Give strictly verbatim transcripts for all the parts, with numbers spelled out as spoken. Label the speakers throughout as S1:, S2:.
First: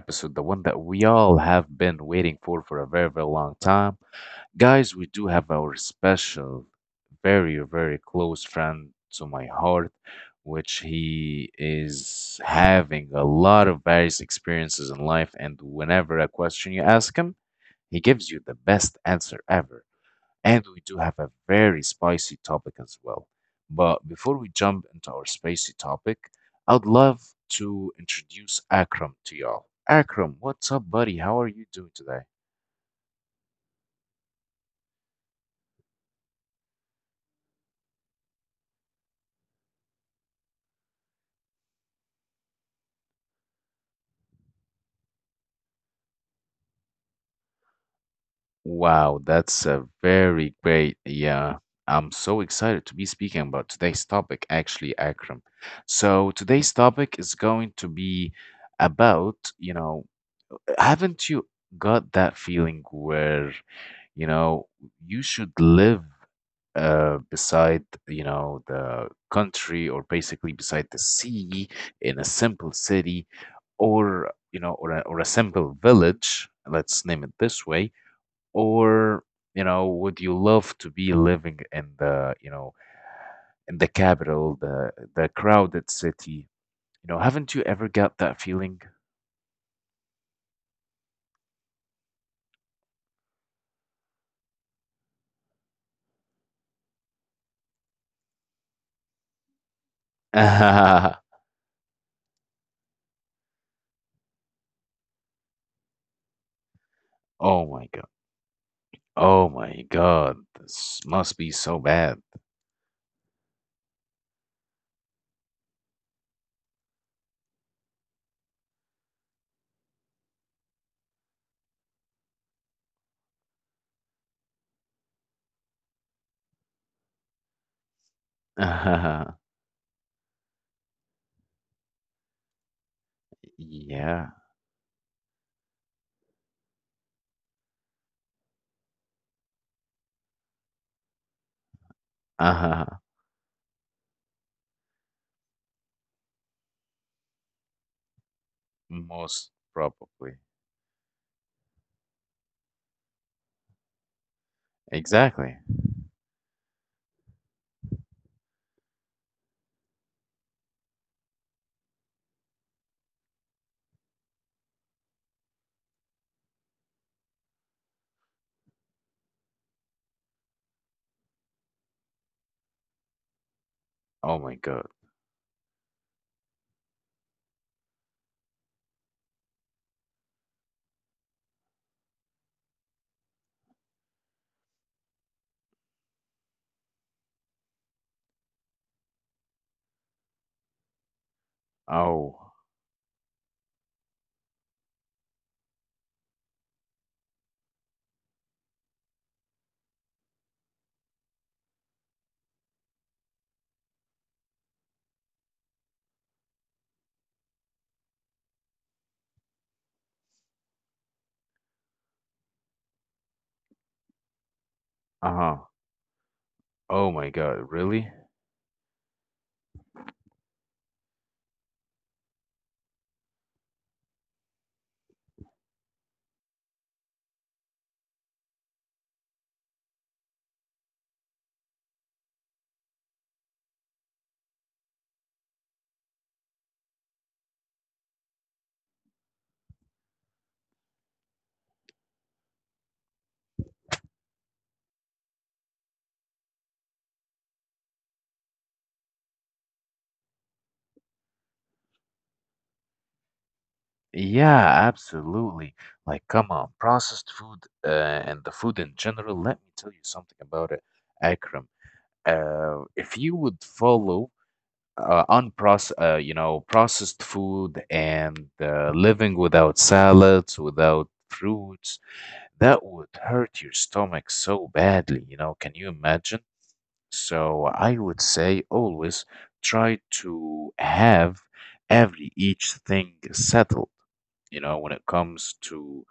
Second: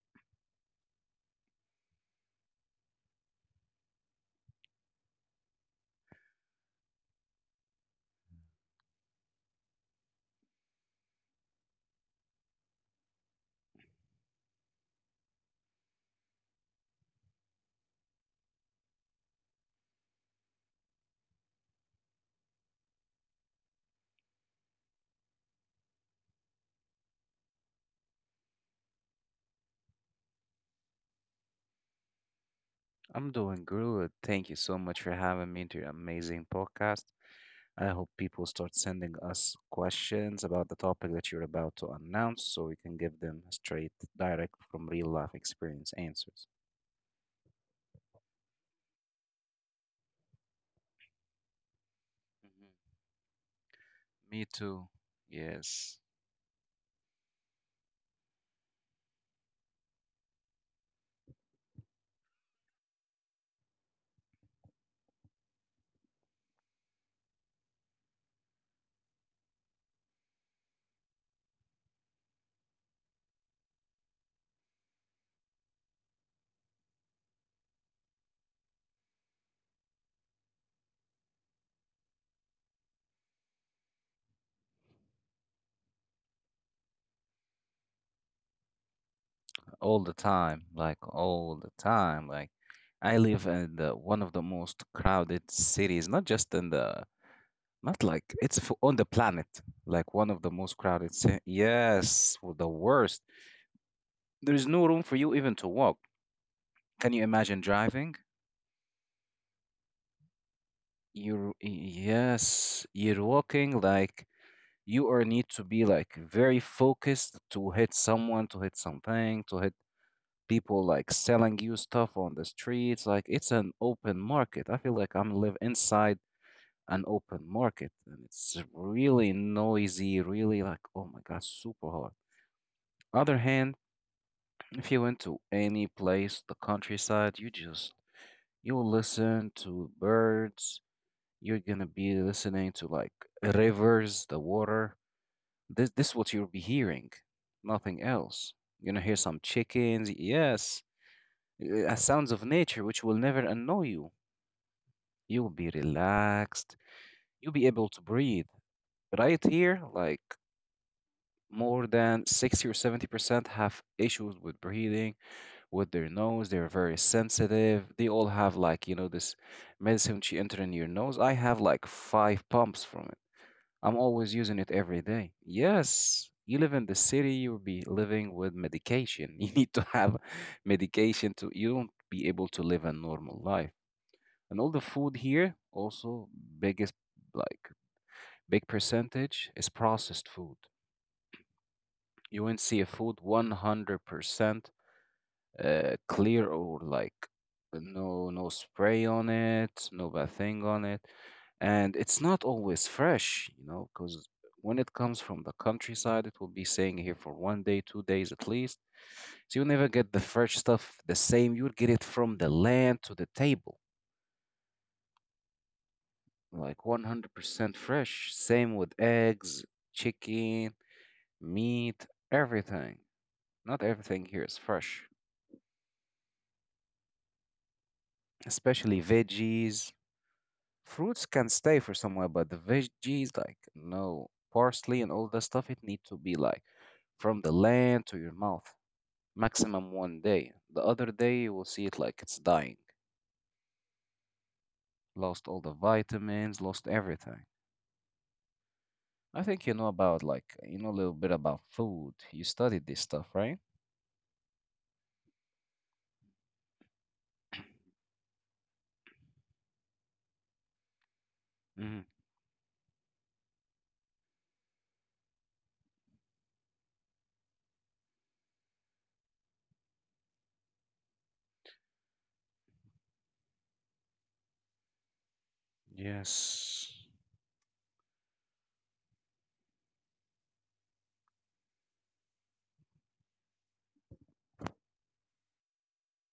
S1: episode, the one that we all have been waiting for for a very, very long time. Guys, we do have our special, very, very close friend to my heart, which he is having a lot of various experiences in life. And whenever a question you ask him, he gives you the best answer ever. And we do have a very spicy topic as well. But before we jump into our spicy topic, I'd love to introduce Akram to y'all. Akram, what's up, buddy? How are you doing today?
S2: I'm doing good. Thank you so much for having me to your amazing podcast. I hope people start sending us questions about the topic that you're about to announce so we can give them straight, direct from real life experience answers.
S1: Wow, that's a very great. Yeah, I'm so
S2: Mhm.
S1: excited to be speaking about today's
S2: Me
S1: topic,
S2: too.
S1: actually, Akram.
S2: Yes.
S1: So, today's topic is going to be about, you know, haven't you got that feeling where, you know, you should live uh, beside you know the country or basically beside the sea in a simple city or you know or a, or a simple village, let's name it this way. Or you know would you love to be living in the you know in the capital, the the crowded city. You know haven't you ever got that feeling?
S2: All the time. Like, all the time. Like, I live in the, one of the most crowded cities, not just in the, not like, it's f- on the planet. Like, one of the most crowded
S1: Oh
S2: cities. Yes, w- the worst. There's no room for you even to walk. Can you imagine
S1: my
S2: driving?
S1: God! Oh my God, this must
S2: You're,
S1: be so bad.
S2: yes, you're walking like you are need to be like very focused to hit someone, to hit something, to hit people like selling you stuff on the streets. Like it's an open market. I feel like I'm live inside an open market, and it's really noisy, really like, oh my God, super hard. Other hand,
S1: Yeah.
S2: if you went to any place, the countryside, you just you will listen to birds. You're gonna be listening to like rivers, the water. This this is what you'll be hearing, nothing else. You're gonna hear some
S1: Most
S2: chickens,
S1: probably.
S2: yes, uh, sounds of nature which will never annoy you. You'll be
S1: Exactly.
S2: relaxed. You'll be able to breathe. Right here, like more than sixty or seventy percent have issues with breathing, with their nose. They're very sensitive. They all have like, you know, this medicine which you enter in your nose. I have like five pumps from it. I'm always
S1: Oh
S2: using it
S1: my
S2: every
S1: God.
S2: day. Yes, you live in the city, you'll be living with medication. You need to have medication to you don't be able to live a normal life. And all the food here also biggest like big percentage is processed food. You
S1: Oh.
S2: won't see a food one hundred percent uh, clear or like no no spray on it, no bad thing on it, and it's not always fresh, you know, because when it comes from the countryside, it will be staying here for one day, two days at least. So you never get the fresh stuff the same. You would get it from the land to the table,
S1: Uh-huh.
S2: like
S1: Oh my
S2: one hundred percent
S1: God, really?
S2: fresh. Same with eggs, chicken, meat, everything. Not everything here is fresh, especially veggies. Fruits can stay for somewhere, but the veggies, like no parsley and all that stuff, it need to be like from the land to your mouth, maximum one day. The other day you will see it like it's dying, lost all the vitamins, lost everything. I think you know about like you know a little bit about food. You studied this stuff, right?
S1: Yeah, absolutely. Like, come on, processed food uh, and the food in general, let me tell you something about it, Akram.
S2: Mm,
S1: Uh, if you would follow uh, unproce uh, you know, processed food and uh, living without salads, without fruits, that would hurt your stomach so badly, you know, can you imagine?
S2: yes,
S1: So I would say always try to have every each thing settled, you know, when it comes to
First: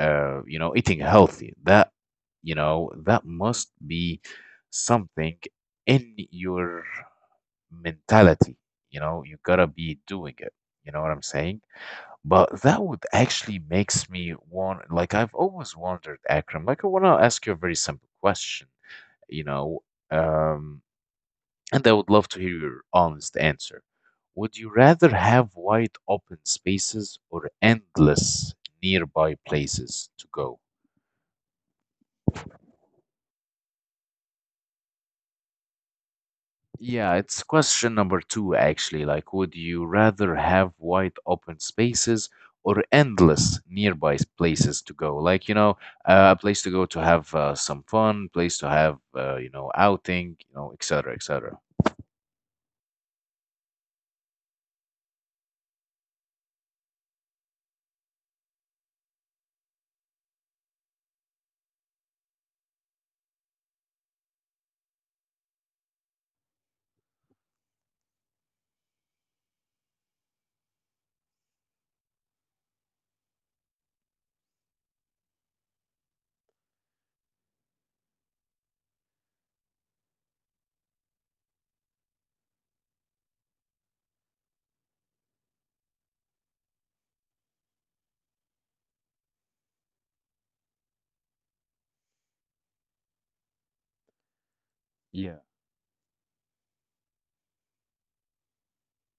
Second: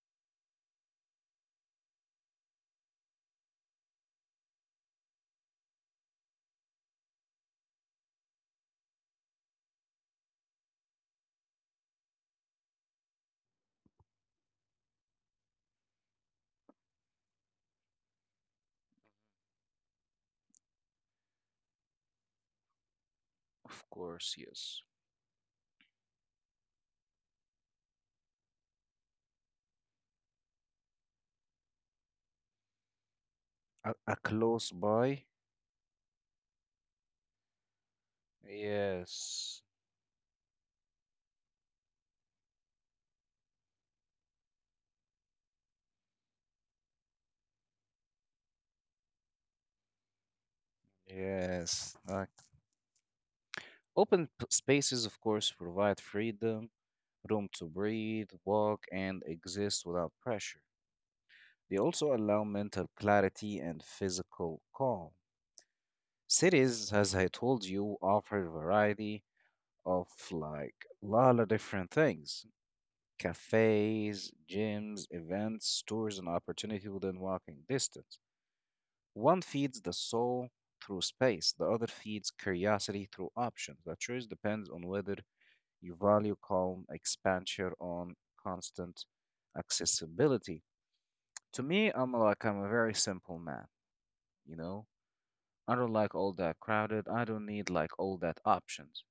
S1: uh, you know, eating healthy. That, you know, that must be something in your mentality, you know, you gotta be doing it. You know what I'm saying? But that would actually makes me want, like I've always wondered, Akram, like I wanna ask you a very simple question, you know, um and I would love to hear your honest answer.
S2: of course,
S1: Would you
S2: yes.
S1: rather have wide open spaces or endless nearby places to go?
S2: A, a close by.
S1: Yeah, it's question number two, actually. Like, would
S2: Yes,
S1: you rather have wide open spaces or endless nearby s- places to go? Like, you know, uh, a place to go to have uh, some fun, place to have, uh, you know, outing, you know, et cetera, et cetera.
S2: yes. Like open p- spaces, of course, provide freedom, room to breathe, walk, and exist without pressure. They also allow mental clarity and physical calm. Cities, as I told you, offer a variety of like a lot of different things, cafes, gyms, events, stores, and opportunity within walking distance. One feeds the soul through space, the other feeds curiosity through options. The choice depends on whether you value calm expansion on constant accessibility. To me, I'm like I'm a very simple man, you know?
S1: Yeah.
S2: I don't like all that crowded. I don't need like all that options.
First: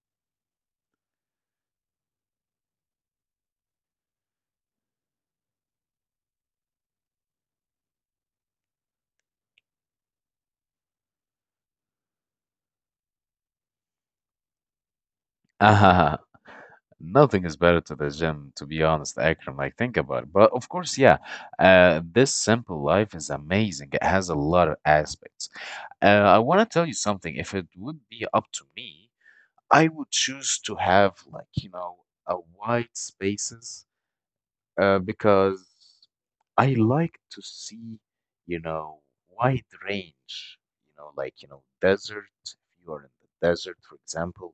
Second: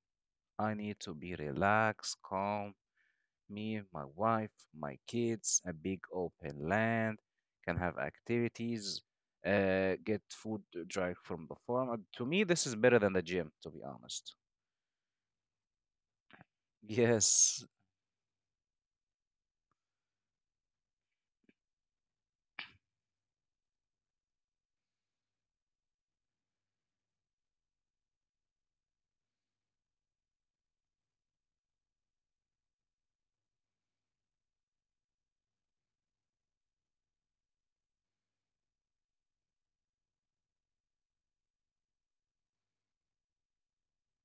S2: I need to be relaxed, calm, me, my wife, my kids, a big open land, can have activities, uh, get food direct from the farm. Uh, To me, this is better than the gym, to be honest.
S1: Nothing is better to
S2: Yes,
S1: the gym, to be honest, Akram. Like, think about it. But of course, yeah, uh, this simple life is amazing. It has a lot of aspects. Uh, I want to tell you something. If it would be up to me, I would choose to have, like, you know, a wide spaces uh, because I like to see, you know, wide range, you know, like, you know, desert. If you are in the desert, for example,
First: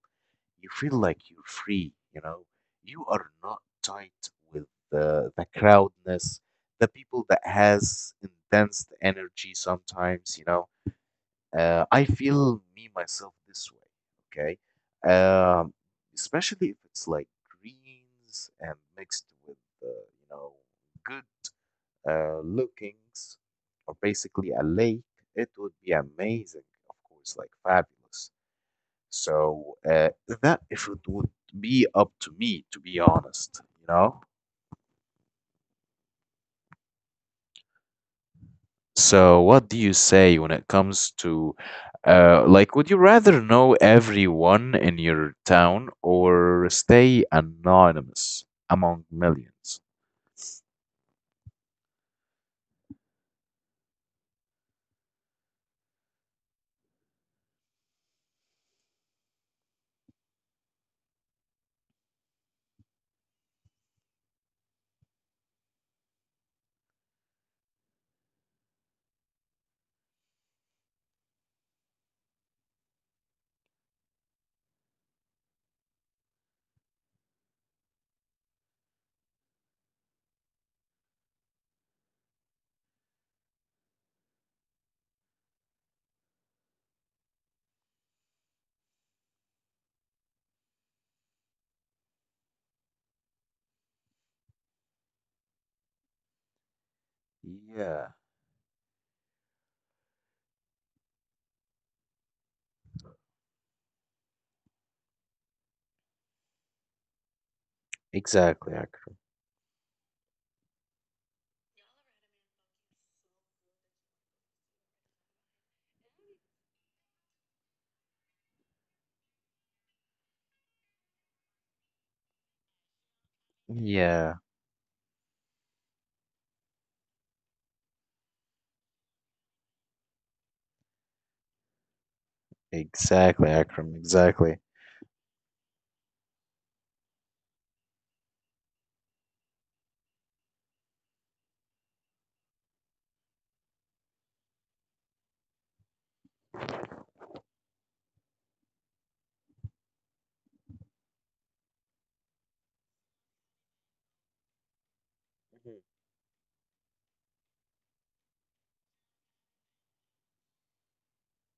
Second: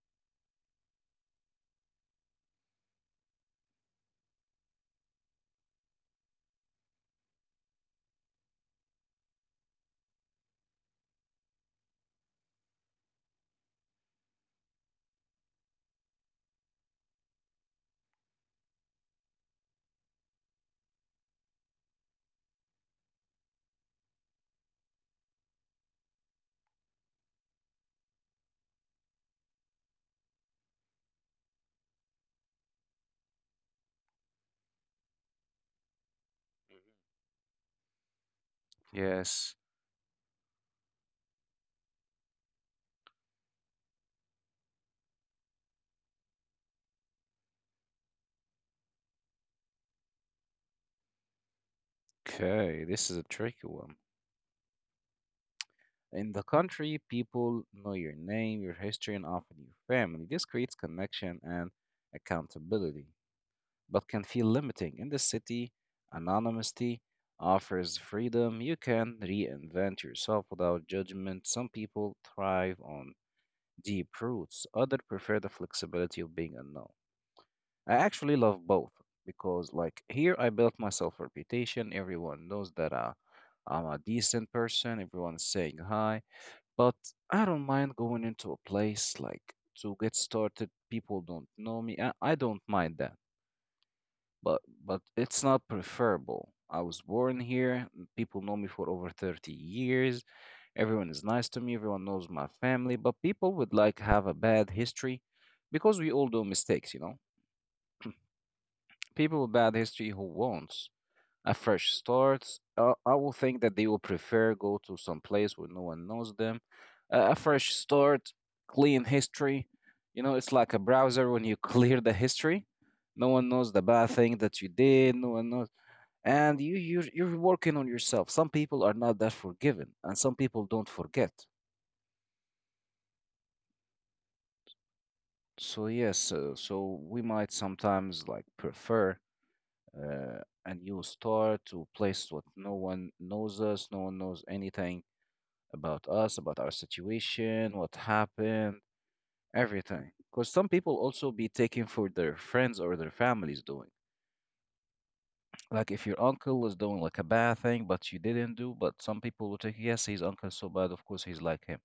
S1: you feel like you're free, you know, you are not tight with the, the crowdness, the people that has intense energy sometimes, you know uh, I feel me myself this way, okay? Um, especially if it's like greens and mixed with, uh, you know, good uh, lookings, or basically a lake, it would be amazing, of course, like fabulous. So uh, that if it would be up to me, to be honest, you know? So,
S2: yes.
S1: what do you say when it comes to, uh, like, would you rather know everyone in your town or stay anonymous among millions?
S2: Okay, this is a tricky one. In the country, people know your name, your history, and often your family. This creates connection and accountability, but can feel limiting. In the city, anonymity offers freedom. You can reinvent yourself without judgment. Some people thrive on deep roots, others prefer the flexibility of being unknown. I actually love both because, like, here I built myself a reputation. Everyone knows that I, I'm a decent person, everyone's saying hi, but I don't mind going into a place like to get started. People don't know me. I, I don't mind that. But but it's not preferable. I was born here, and
S1: Yeah,
S2: people know me for over thirty years. Everyone is nice to me. Everyone knows my family. But people would like have a bad history because we all do mistakes, you know.
S1: exactly, Akram.
S2: People with bad history who won't. A fresh start. Uh, I will think that they will prefer go to some place where no one knows them. Uh, a fresh start, clean history. You know, it's like a browser when you clear the history. No one knows the bad thing
S1: Yeah,
S2: that you did. No one knows, and you you you're working on yourself. Some people are not that forgiving, and some people don't forget.
S1: exactly, Akram, exactly.
S2: So yes, uh, so we might sometimes like prefer uh, a new start to a place what no one knows us, no one knows anything about us, about our situation, what happened, everything. Because some people also be taking for their friends or their families doing. Like
S1: Mhm.
S2: if your uncle was doing like a bad thing, but you didn't do, but some people will take, yes, his uncle so bad, of course he's like him.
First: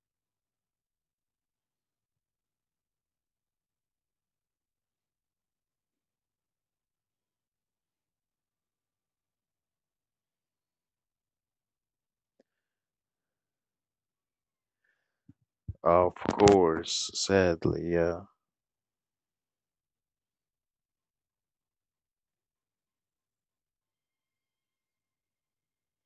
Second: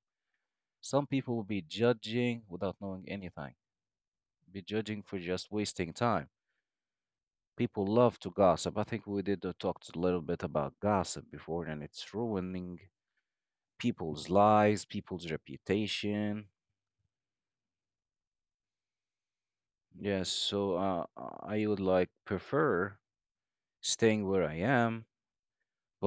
S2: Some people will be judging without knowing anything, be judging for just wasting time. People love to gossip. I think we did uh, talked a little bit about gossip before, and it's ruining people's lives, people's
S1: Of
S2: reputation.
S1: course, sadly, yeah.
S2: Yes, so uh, I would like prefer staying where I am,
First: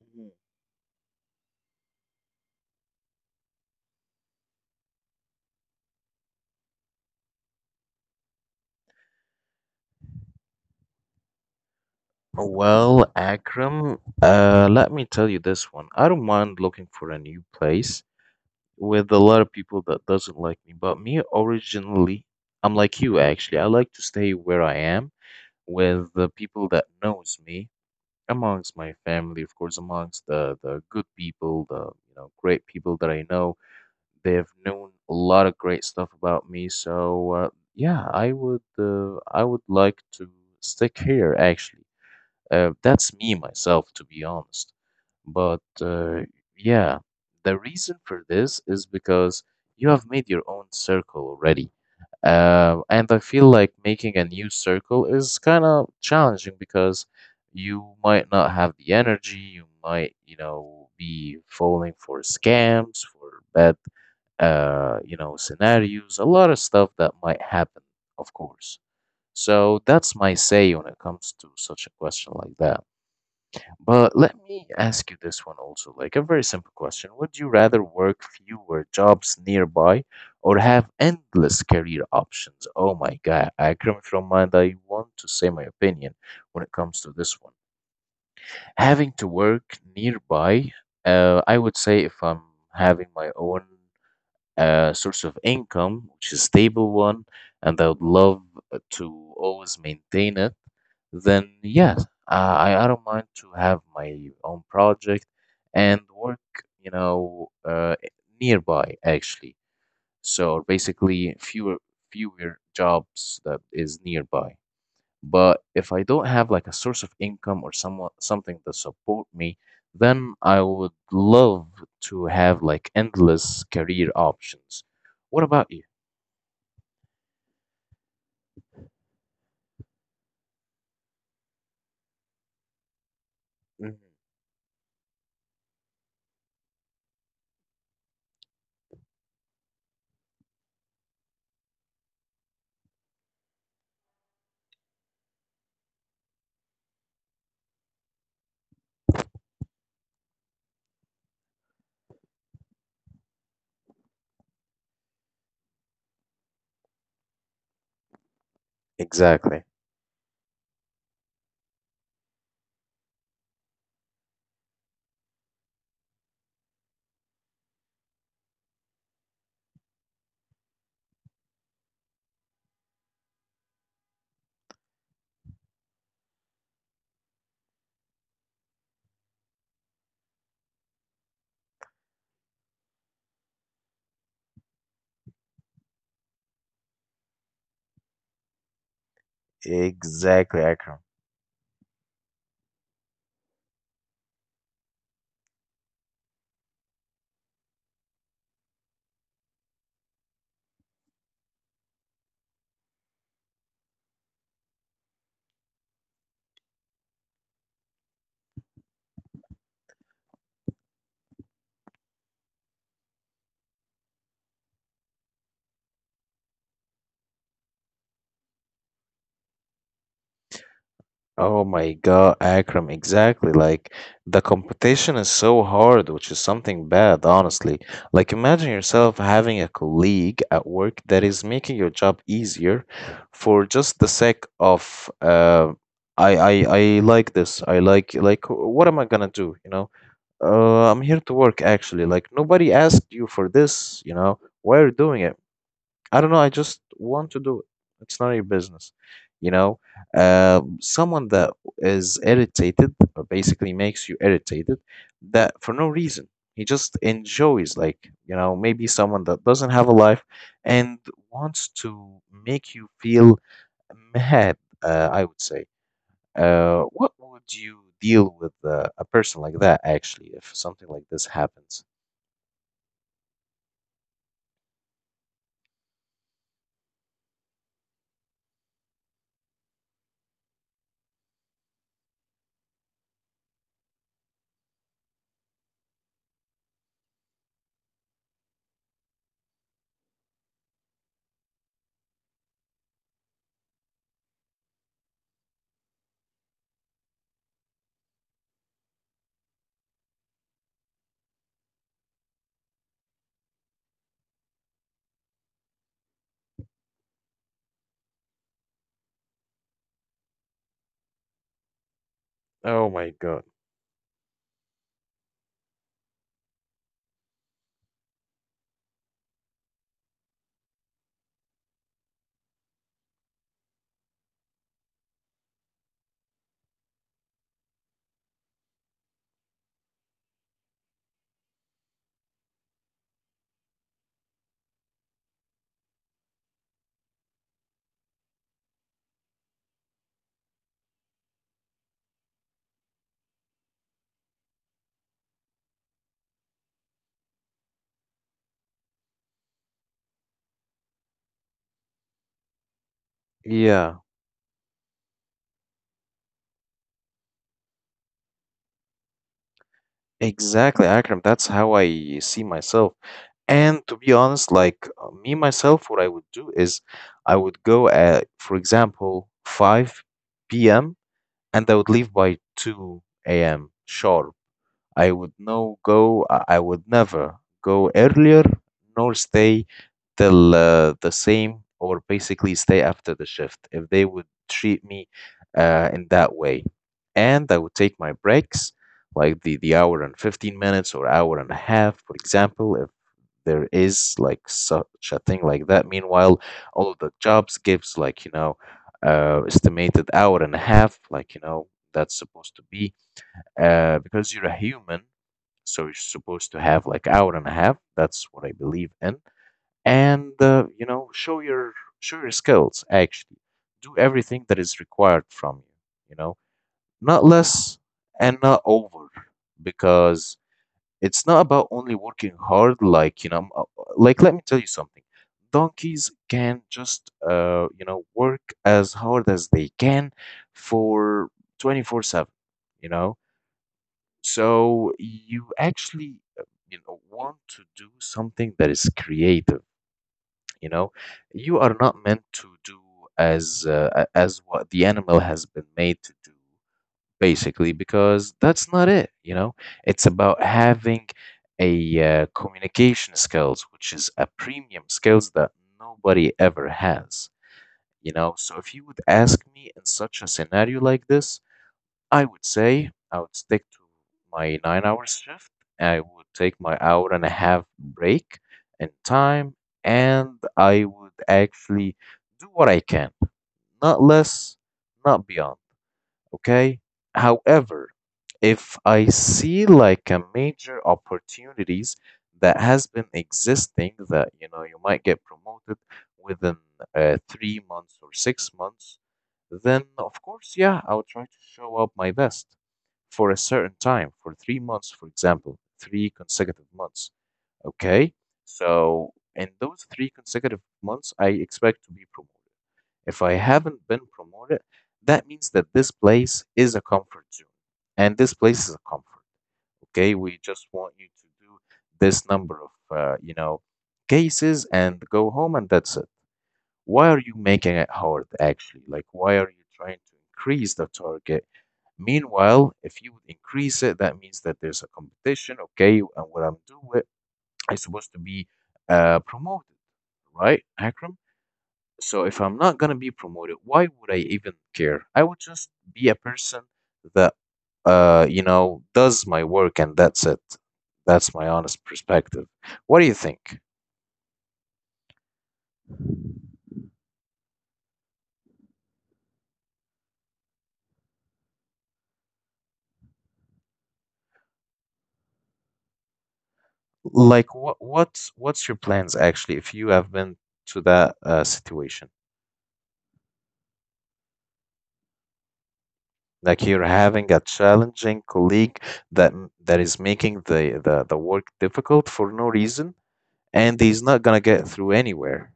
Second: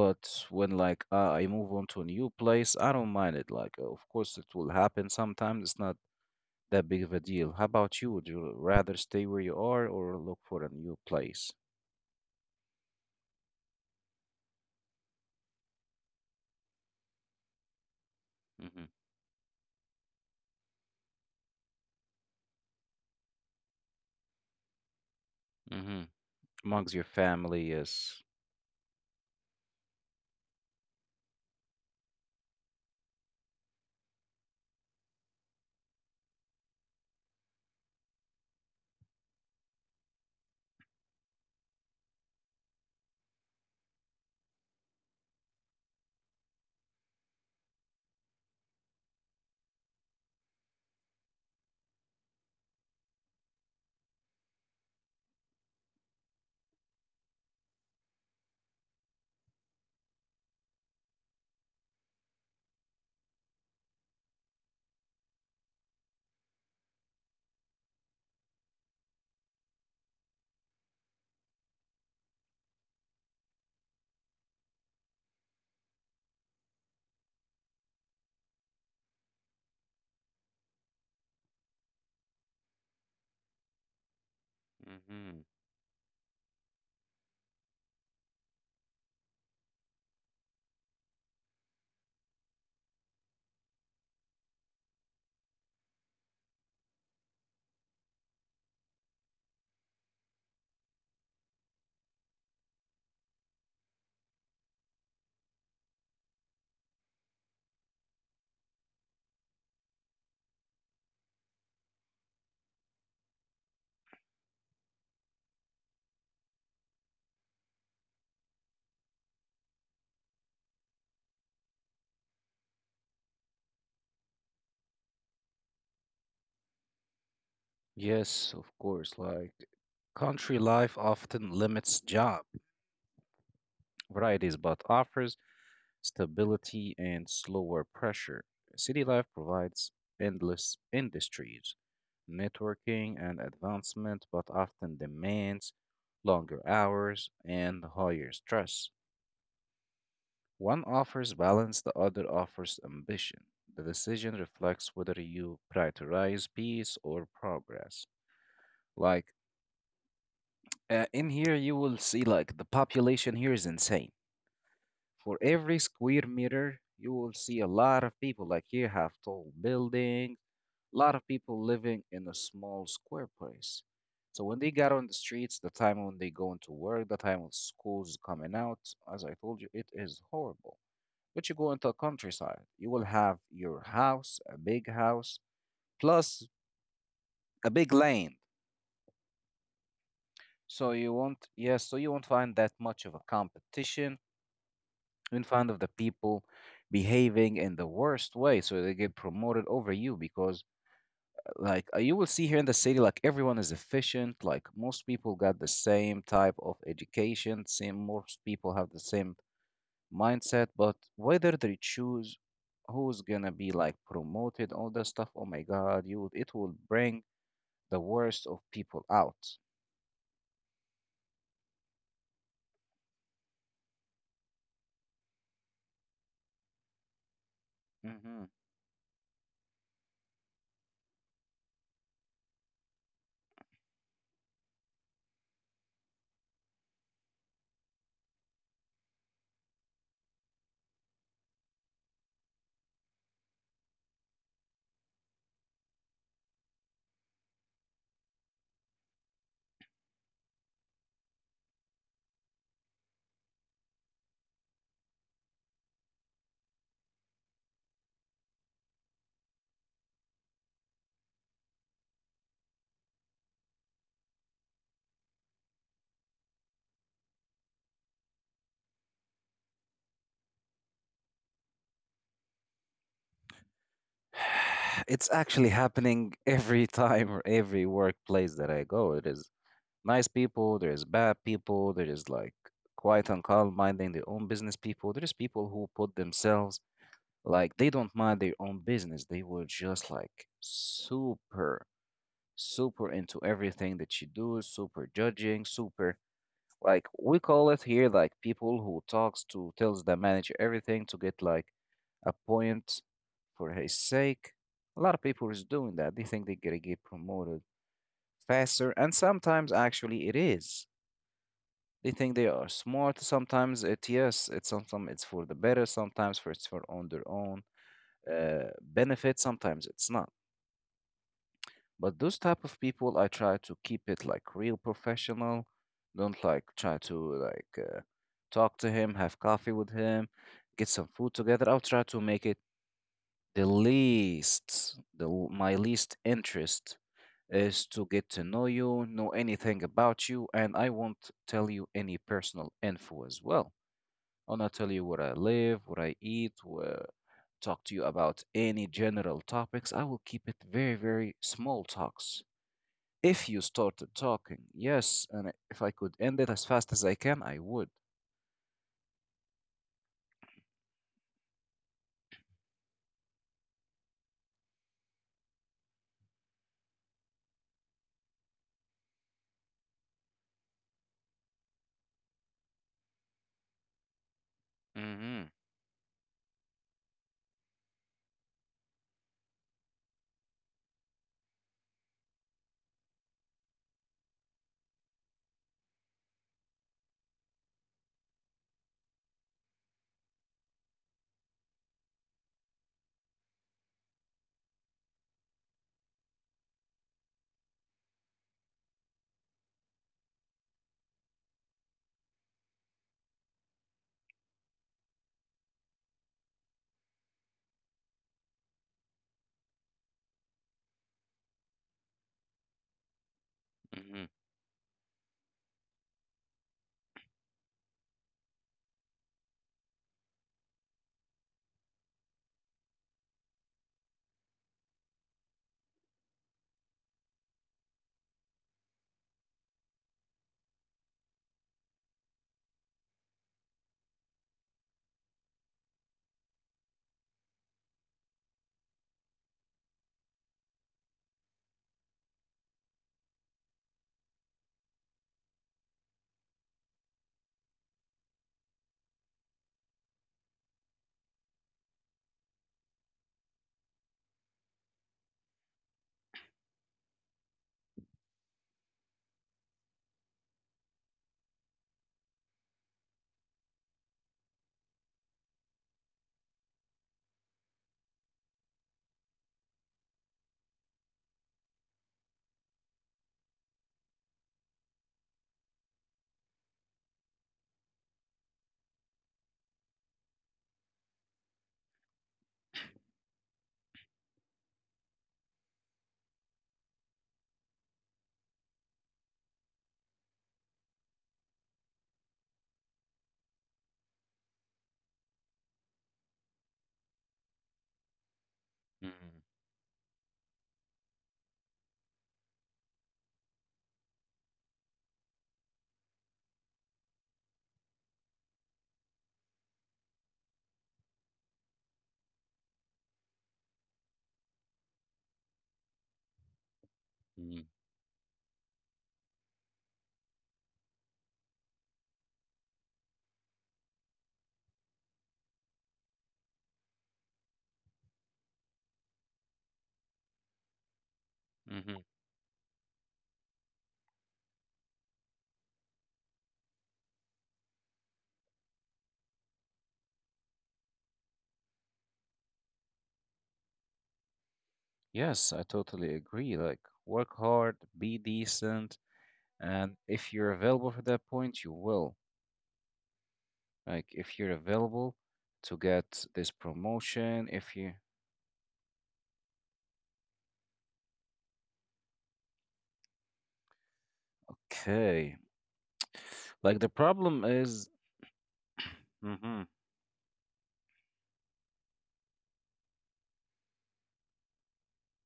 S1: Mhm.
S2: when like uh, I move on to a new place, I don't mind it. Like, uh, of course, it will happen sometimes. It's not that big of a deal. How about you? Would you rather stay where you are or look for a new place?
S1: Well, Akram, uh, let me tell you this one. I don't mind looking for a new place
S2: Mm-hmm.
S1: with a lot of people that doesn't like me, but me originally, I'm like you actually. I like to stay where I am
S2: Mm-hmm.
S1: with the people that
S2: Amongst your
S1: knows
S2: family?
S1: me,
S2: Yes.
S1: amongst my family, of course, amongst the the good people, the you know great people that I know. They have known a lot of great stuff about me, so uh, yeah, I would uh, I would like to stick here actually. Uh, that's me myself, to be honest. But uh, yeah, the reason for this is because you have made your own circle already. Uh, and I feel like making a new circle is kind of challenging because you might not have the energy, you might, you know, be falling for scams, for bad, uh, you know, scenarios, a lot of stuff that might happen, of course. So that's my say when it comes to such a question like that. But let me ask you this one also, like a very simple question. Would you rather work fewer jobs nearby or have endless career options? Oh my God, I come from mind. I want to
S2: Mm-hmm.
S1: say my opinion when it comes to this one. Having to work nearby, uh, I would say if I'm having my own a source of income, which is stable one, and I would love to always maintain it, then yes, uh, I I don't mind to have my own project and work, you know, uh, nearby actually. So basically, fewer fewer jobs that is nearby. But if I don't have like a source of income or someone something that support me, then I would love to have like endless career options. What about you?
S2: Yes, of course. Like country life often limits job
S1: Mhm.
S2: varieties, but offers stability, and slower pressure. City life provides endless industries, networking, and advancement, but often demands longer hours and higher stress. One offers balance, the other offers ambition. The decision reflects whether you prioritize peace or progress. Like
S1: Exactly.
S2: uh, in here, you will see like the population here is insane. For every square meter, you will see a lot of people. Like here, have tall buildings, a lot of people living in a small square place. So when they got on the streets, the time when they go into work, the time when schools coming out, as I told you, it is horrible. But you go into a countryside, you will have your house, a big house, plus a big lane.
S1: Exactly,
S2: So
S1: Akram.
S2: you won't, yes, so you won't find that much of a competition in front of the people behaving in the worst way so they get promoted over you because uh, like uh, you will see here in the city like everyone is efficient, like most people got the same type of education, same most people have the same mindset, but whether they choose who's gonna be like promoted all that stuff, oh my god, you it will bring the worst of people out.
S1: Oh my God, Akram, exactly. Like the competition is so hard, which is something bad, honestly. Like
S2: Hmm.
S1: imagine yourself having a colleague at work that is making your job easier for just the sake of uh, I I I like this. I like like what am I gonna do? You know, uh, I'm here to work actually. Like nobody asked you for this, you know. Why are you doing it? I don't know. I just want to do it. It's none of your business. You know, um, someone that is irritated or basically makes you irritated that for no reason. He just enjoys, like, you know, maybe someone that doesn't have a life and wants to make you feel mad, uh, I would say. Uh, what would you deal with uh, a person like that, actually, if something like this happens?
S2: It's actually happening every time or every workplace that I go. It is nice people, there is bad people, there is like quiet and calm minding their own business people. There is people who put themselves like they don't mind their own business. They were just like super, super into everything that you do, super judging, super like we call it here like people who talks to tells the manager everything to get like a point for his sake. A lot of people is doing that. They think they're gonna get promoted faster, and sometimes actually it is. They think they are
S1: Oh my
S2: smart.
S1: God.
S2: Sometimes it yes, it's sometimes it's for the better. Sometimes for it's for on their own uh, benefit. Sometimes it's not. But those type of people, I try to keep it like real professional. Don't like try to like uh, talk to him, have coffee with him, get some food together. I'll try to make it the least, the l- my least interest is to get to know you, know anything about you, and I won't tell you any personal info as well. I'll not tell you where I live, what I eat, where, talk to you about any general topics. I will keep it very, very small talks. If you
S1: Yeah.
S2: started talking, yes, and I- if I could end it as fast as I can, I would.
S1: Exactly, Akram. That's how I see myself. And to be honest, like uh, me myself, what I would do is I would go at, for example, five p m and I would leave by two a m sharp. I would
S2: Mm-hmm.
S1: no go. I I would never go earlier nor stay till uh, the same, or basically stay after the shift, if they would treat me uh, in that way. And I would take my breaks, like the the hour and fifteen minutes or hour and a half, for example, if there is like such a thing like that. Meanwhile, all of the jobs gives like you know uh, estimated hour and a half, like you know that's supposed to be uh, because you're a human, so you're supposed to have like hour and a half. That's what I believe in. And uh, you know, show your show your skills actually. Do
S2: Mm-hmm.
S1: everything that is required from you, you know, not less and not over, because it's not about only working hard like, you know, m- uh, like let me tell you something. Donkeys can just uh, you know, work as hard as they can for twenty four seven, you know so you actually, uh, you know, want to do something that is creative. You know, you are not meant to do as uh, a- as what the animal has been made to do, basically, because that's not it. You know, it's about having a uh, communication skills, which is a premium skills that nobody ever has. You know, so if you would ask me in such a scenario like this, I would say I would stick to my nine hour shift. I would take my hour and a half break in time, and I would actually do what I can, not less, not beyond. Okay. However, if I see like a major opportunities that has been existing, that you know you might get promoted within uh, three months or six months, then of course, yeah, I would try to show up my best for a certain time, for three months, for example, three consecutive months. Okay. So
S2: Mm-hmm.
S1: in those three consecutive months, I expect to be promoted. If I haven't been promoted, that means that this place is a comfort zone. And this place is a comfort. Okay. We just want you to do this number of, uh, you know, cases and go home, and that's it. Why are you making it hard actually? Like, why are you trying to increase the target? Meanwhile, if you would increase it, that means that there's a competition, okay, and what I'm doing is supposed to be uh, promoted, right, Akram?
S2: Mm-hmm.
S1: So if I'm not gonna be promoted, why would I even care? I would just be a person that, uh, you know, does my work and that's it. That's my honest perspective. What do you think?
S2: Yes, I totally agree. Like, work hard, be decent, and if you're available for that point, you will. Like, if you're available to get this
S1: Like
S2: promotion,
S1: what
S2: if you.
S1: what's what's your plans actually if you have been to that uh, situation?
S2: Okay.
S1: Like you're
S2: Like, the
S1: having a
S2: problem is
S1: challenging colleague that m- that
S2: hmm
S1: is making the, the the work difficult for no reason, and he's not gonna get through anywhere.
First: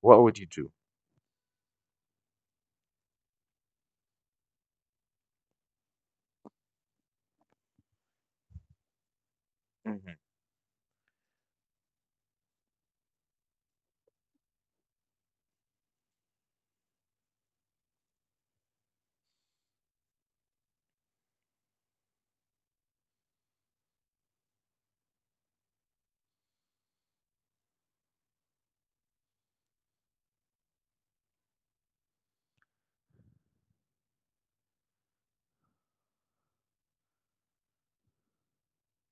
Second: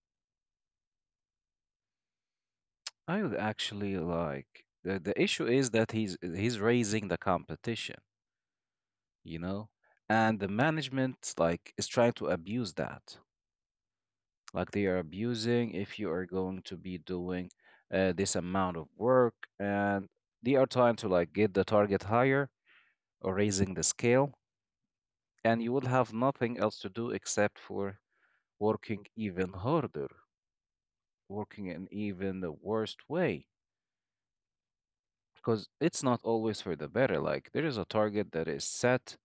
S1: What would you do?
S2: I would actually like the, the issue is that he's he's raising the competition, you know,
S1: Mhm.
S2: and the management like is trying to abuse that. Like they are abusing. If you are going to be doing uh, this amount of work, and they are trying to like get the target higher or raising the scale, and you will have nothing else to do except for working even harder, working in even the worst way, because it's not always for the better. Like, there is a target that is set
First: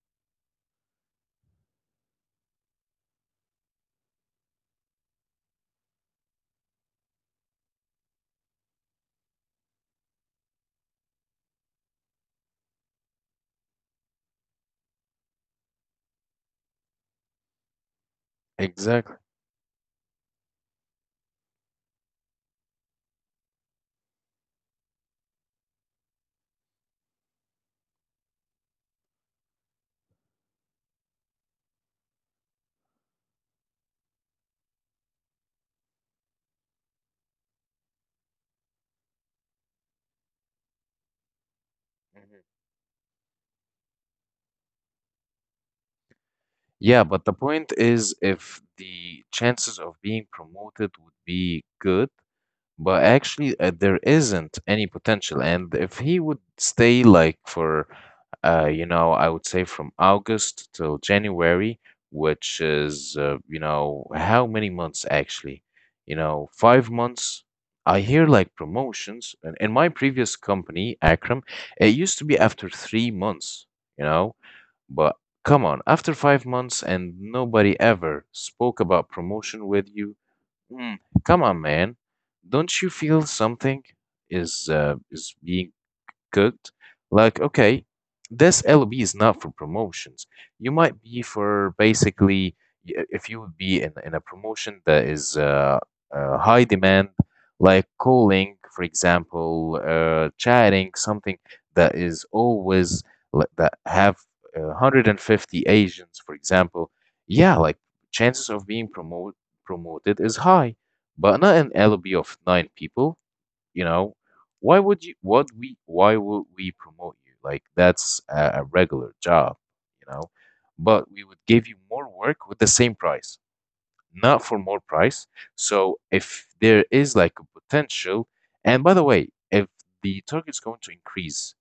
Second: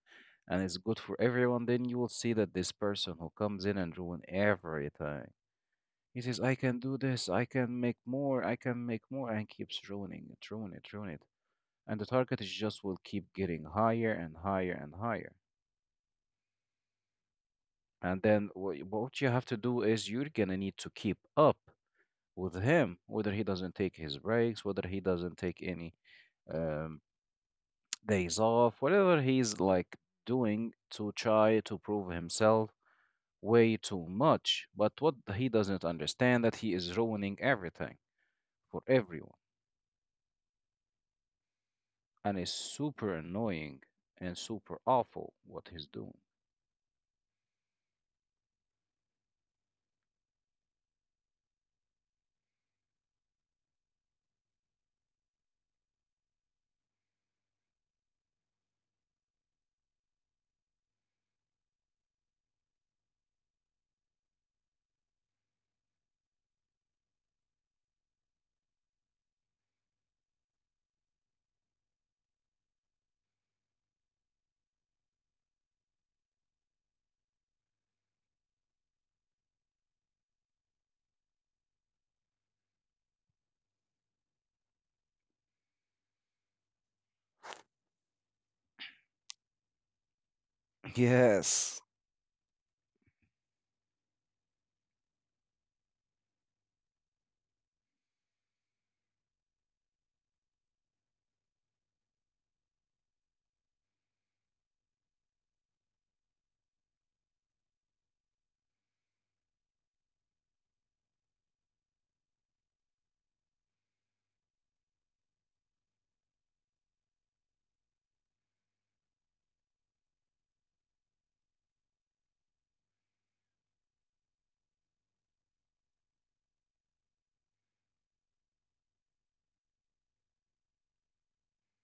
S2: and is good for everyone, then you will see that this person who comes in and ruin everything. He says, I can do this, I can make more, I can make more, and keeps ruining it, ruin it, ruin it. And the target is just will keep getting higher and higher and higher. And then wha- what
S1: Exactly.
S2: you have to do is you're gonna need to keep up with him, whether he doesn't take his breaks, whether he doesn't take any. Um, Days off, whatever he's like doing to try to prove himself way too much. But what he doesn't understand that he is ruining everything for everyone, and
S1: Mhm.
S2: it's super annoying and super awful what he's doing.
S1: Yeah, but the point is if the chances of being promoted would be good. But actually, uh, there isn't any potential. And if he would stay like for, uh, you know, I would say from August till January, which is, uh, you know, how many months actually? You know, five months. I hear like promotions. And in my previous company, Akram, it used to be after three months, you know, but come on, after five months and nobody ever spoke about promotion with you. Mm. Come on, man. Don't you feel something is uh, is being cooked? Like, okay, this L B is not for promotions. You might be
S2: Yes.
S1: for basically y- if you would be in, in a promotion that is uh, uh, high demand, like calling, for example, uh, chatting, something that is always like, that have uh, one hundred fifty agents, for example. Yeah, like chances of being promoted promoted is high, but not an L B of nine people, you know. Why would you, what we why would we promote you? Like that's a, a regular job, you know, but we would give you more work with the same price, not for more price. So if there is like a potential, and by the way, if the target's going to increase,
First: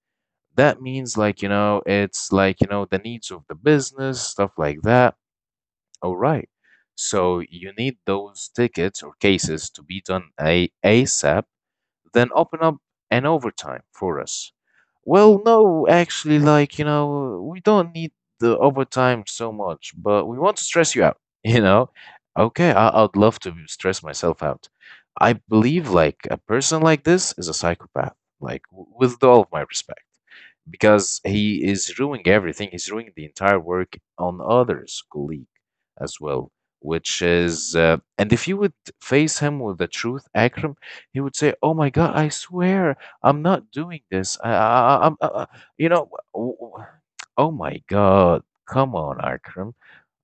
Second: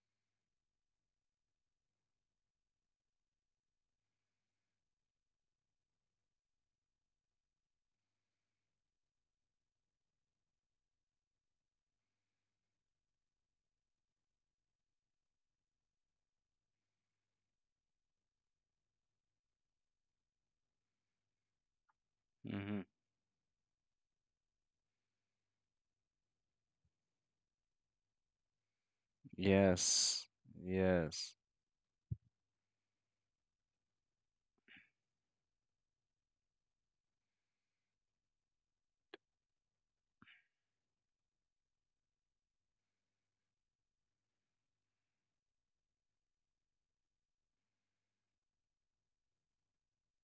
S1: that means, like, you know, it's like, you know, the needs of the business, stuff like that, all right. So you need those tickets or cases to be done a- asap, then open up an overtime for us. Well, no, actually, like, you know, we don't need the overtime so much, but we want to stress you out, you know? Okay,
S2: Hmm.
S1: I- I'd love to stress myself out. I believe, like, a person like this is a psychopath, like, w- with all of my respect,
S2: Yes,
S1: because
S2: yes.
S1: he is ruining everything. He's ruining the entire work on others' colleague as well, which is. Uh, and if you would face him with the truth, Akram, he would say, "Oh my God, I swear, I'm not doing this. I, I, I- I'm, I, I- you know, w- w- oh my God, come on, Akram.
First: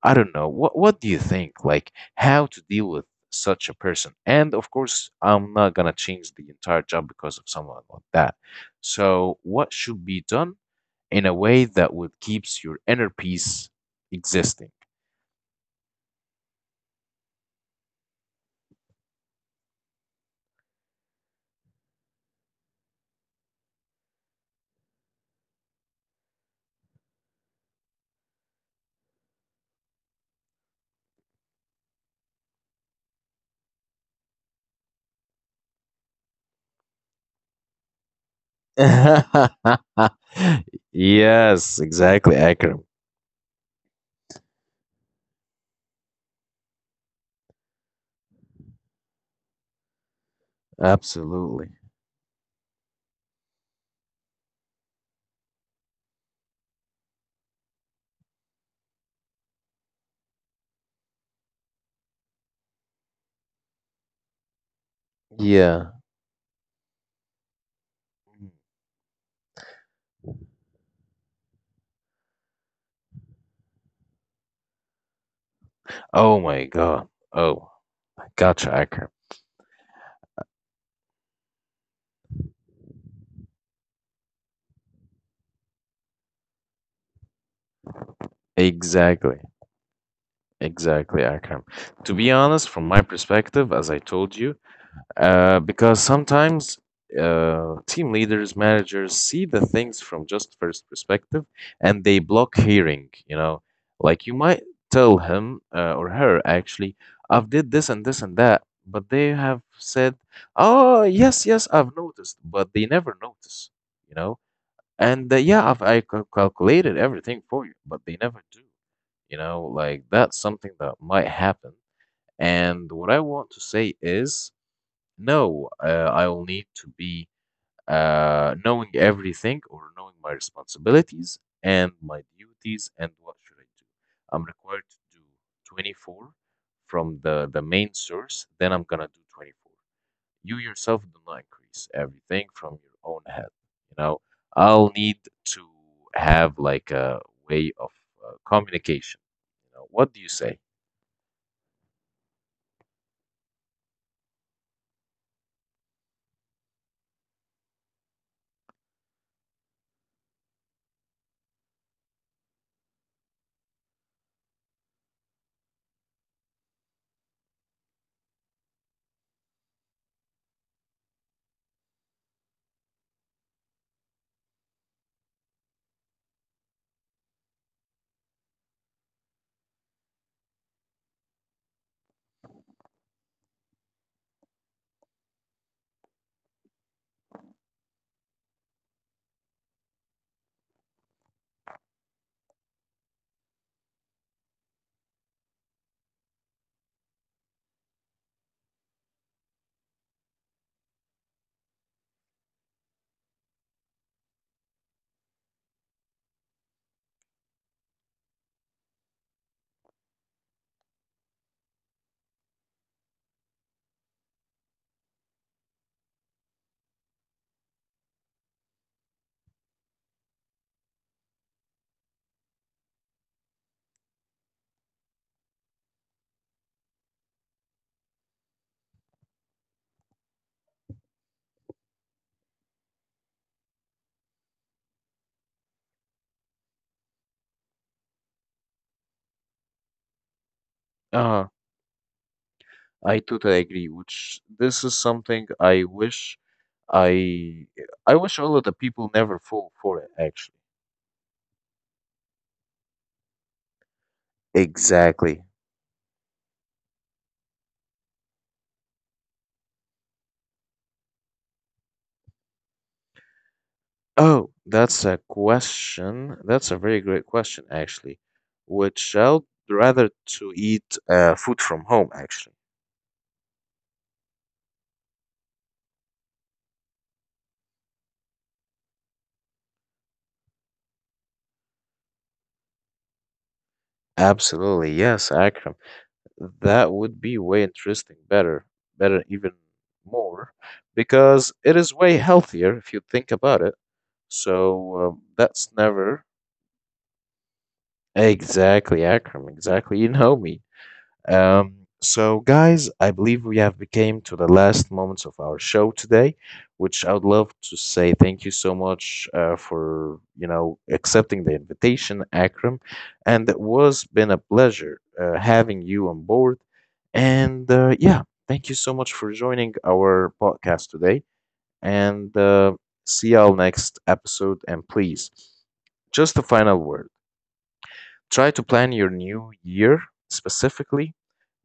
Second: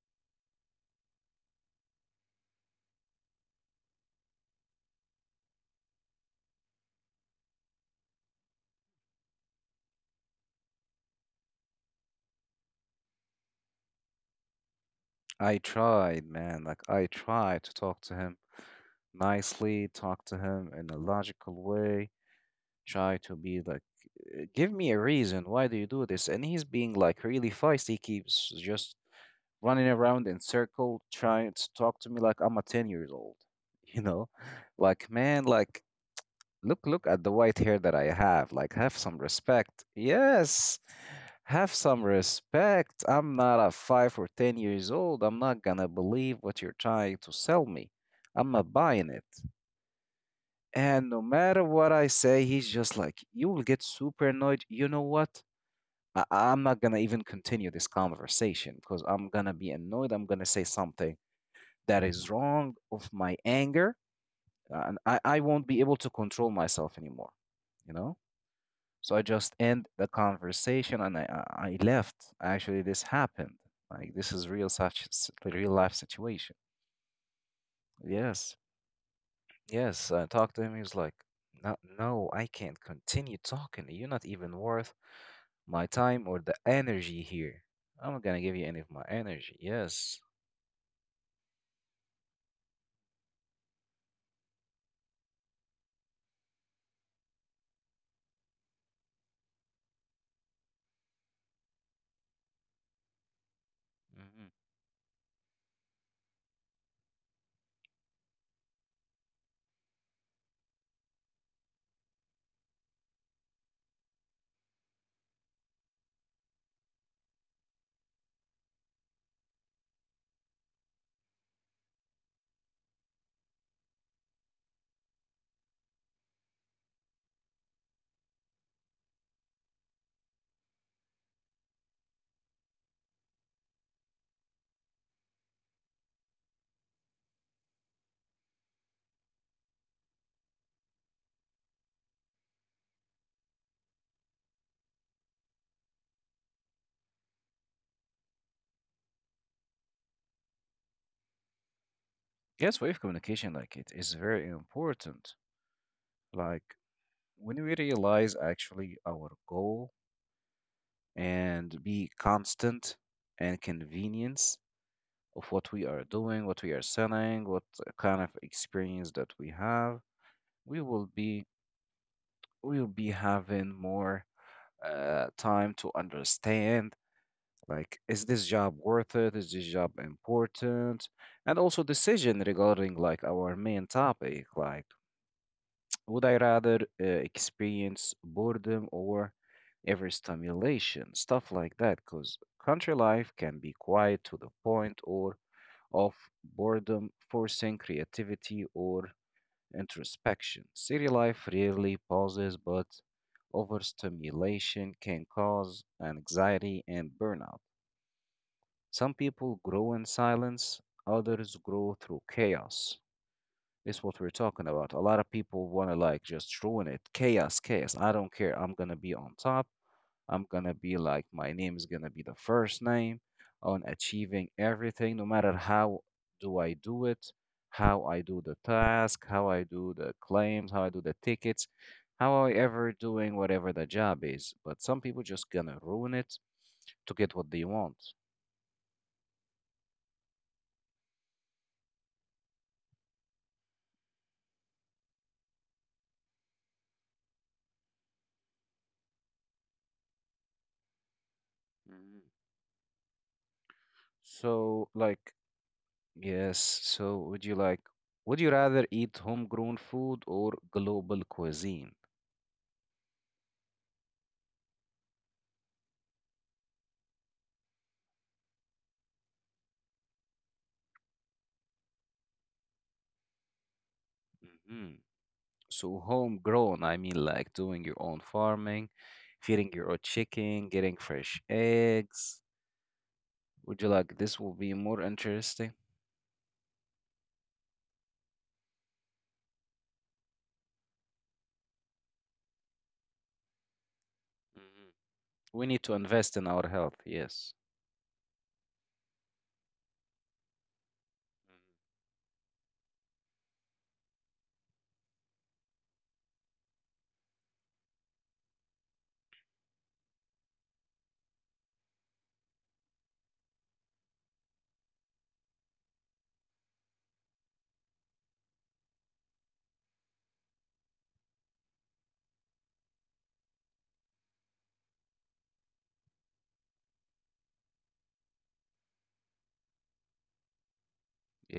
S1: I don't know. What, what do you think? Like how to deal with such a person? And of course, I'm not gonna change the entire job because of someone like that." So, what should be done, in a way that would keeps your inner peace existing?
S2: I tried, man. Like, I tried to talk to him nicely, talk to him in a logical way, try to be like, "Uh, give me a reason. Why do you do this?" And he's being like really feisty, keeps just running around in circle, trying to talk to me like I'm a ten years old, you know? Like, man, like, look, look at the white hair that I have. Like, have some
S1: Yes,
S2: respect. Yes. Have some
S1: exactly, Akram.
S2: respect. I'm not a five or ten years old. I'm not gonna believe what you're trying to sell me. I'm not buying it. And no matter
S1: Absolutely.
S2: what I say, he's just like, you will get super annoyed. You know what? I- I'm not going to even continue this conversation because I'm going to be annoyed. I'm going to say something that is wrong of my anger. uh, And I, I won't be
S1: Yeah.
S2: able to control myself anymore, you know?
S1: Mm.
S2: So I just end the conversation, and I, I I left. Actually, this happened. Like, this is real such real life
S1: Oh
S2: situation.
S1: my God. Oh,
S2: Yes.
S1: gotcha, Akram.
S2: Yes, I talked to him. He was like, no, no, I can't continue talking. You're not even worth my time or the energy here. I'm not gonna give you any of my
S1: Exactly.
S2: energy. Yes.
S1: Exactly, Akram. To be honest, from my perspective, as I told you, Uh, because sometimes uh, team leaders, managers see the things from just first perspective and they block hearing, you know. Like you
S2: Hmm.
S1: might tell him uh, or her, actually, I've did this and this and that, but they have said, oh, yes, yes, I've noticed, but they never notice, you know. And uh, yeah, I've I cal- calculated everything for you, but they never do, you know. Like that's something that might happen. And what I want to say is, no, uh, I'll need to be uh, knowing everything or knowing my responsibilities and my duties and what should I do. I'm required to do twenty-four from the, the main source, then I'm gonna do twenty-four. You yourself do not increase everything from your own head. You know, I'll need to have like a way of uh, communication. You know, what do you say?
S2: Yes, wave communication, like it is very important. Like, when we realize actually our goal and be constant and convenience of what we are doing, what we are selling, what kind of experience that we have, we will be we will be having more uh, time to understand like, is this job worth it, is this job important, and also decision regarding like our main topic, like would I rather uh, experience boredom or ever stimulation stuff like that, because country life can be quiet to the point or of boredom forcing creativity or introspection. City life rarely pauses, but overstimulation can cause anxiety and burnout. Some people grow in silence, others grow through chaos. It's what we're talking about. A lot of people want to like just ruin it. Chaos, chaos. I don't care. I'm going to be on top. I'm gonna be like, my name is gonna be the first name on achieving everything, no matter how do I do it, how I do the task, how I do the claims, how I do the tickets, how I ever doing whatever the job is. But some people just gonna ruin it to get what they want.
S1: Uh, I totally agree, which this is something I wish I I wish all of the people never fall for it actually.
S2: Mm. So, like,
S1: Exactly.
S2: yes, so would you like, would you rather eat homegrown food or global cuisine?
S1: Oh, that's a question. That's a very great question actually. Would I rather to eat uh, food from home actually.
S2: Mhm. So homegrown, I mean, like doing your own farming, feeding your own chicken, getting fresh eggs. Would you like this will be
S1: Absolutely,
S2: more
S1: yes,
S2: interesting?
S1: Akram. That would be way interesting, better, better even more, because it is way healthier if you think about it.
S2: Mhm.
S1: So um,
S2: We
S1: that's
S2: need to
S1: never
S2: invest in our health, yes.
S1: exactly Akram. Exactly, you know me. Um, so, guys, I believe we have became to the last moments of our show today, which I would love to say thank you so much uh, for you know accepting the invitation, Akram, and it was been a pleasure uh, having you on board. And uh, yeah, thank you so much for joining our podcast today, and uh, see y'all next episode. And please, just a final word. Try to plan your new year specifically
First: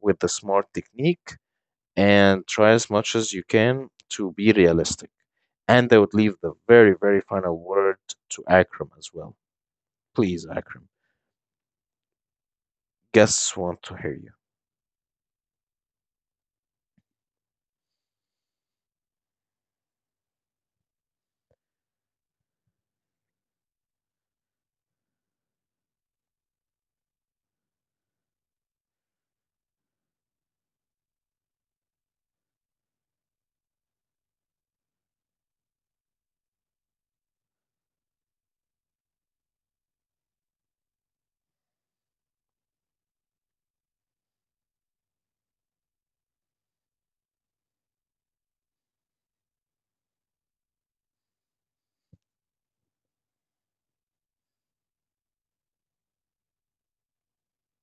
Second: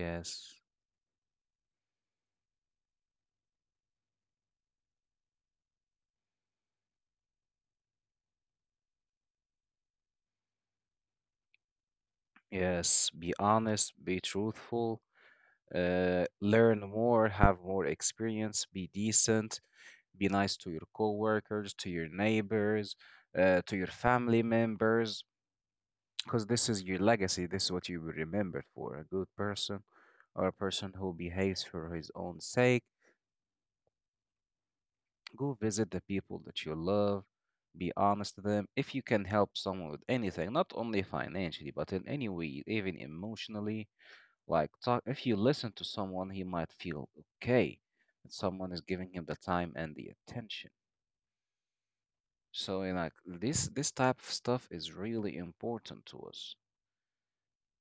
S1: with the SMART technique and try as much as you can to be realistic. And I would leave the very, very final word to Akram as well. Please, Akram.
S2: yes. Be
S1: Guests want to
S2: honest,
S1: hear
S2: be
S1: you.
S2: truthful, uh, learn more, have more experience, be decent, be nice to your coworkers, to your neighbors, uh, to your family members, because this is your legacy. This is what you will remembered for. A good person or a person who behaves for his own sake. Go visit the people that you love. Be honest to them. If you can help someone with anything, not only financially, but in any way, even emotionally, like talk, if you listen to someone, he might feel okay that someone is giving him the time and the attention. So, you know, like, this, this type of stuff is really important to us.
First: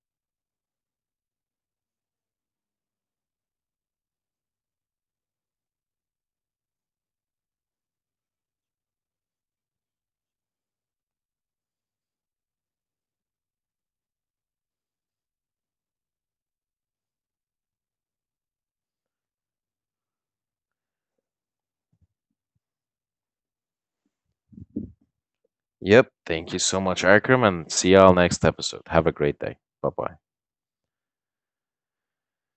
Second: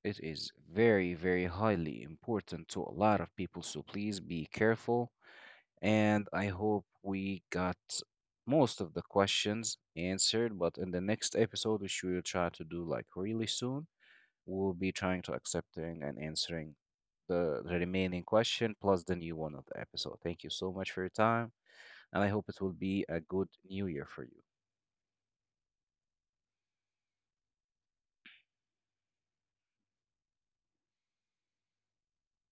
S2: It is very, very highly important to a lot of people, so please be careful. And I hope we got most of the questions answered, but in the next episode, which we will try to do like really soon, we'll be trying to accepting and answering the, the remaining question plus the new one of the episode. Thank you so much for your time, and I hope it will be a good new year for you.
S1: Yep. Thank you so much, Akram, and see y'all next episode. Have a great day. Bye bye.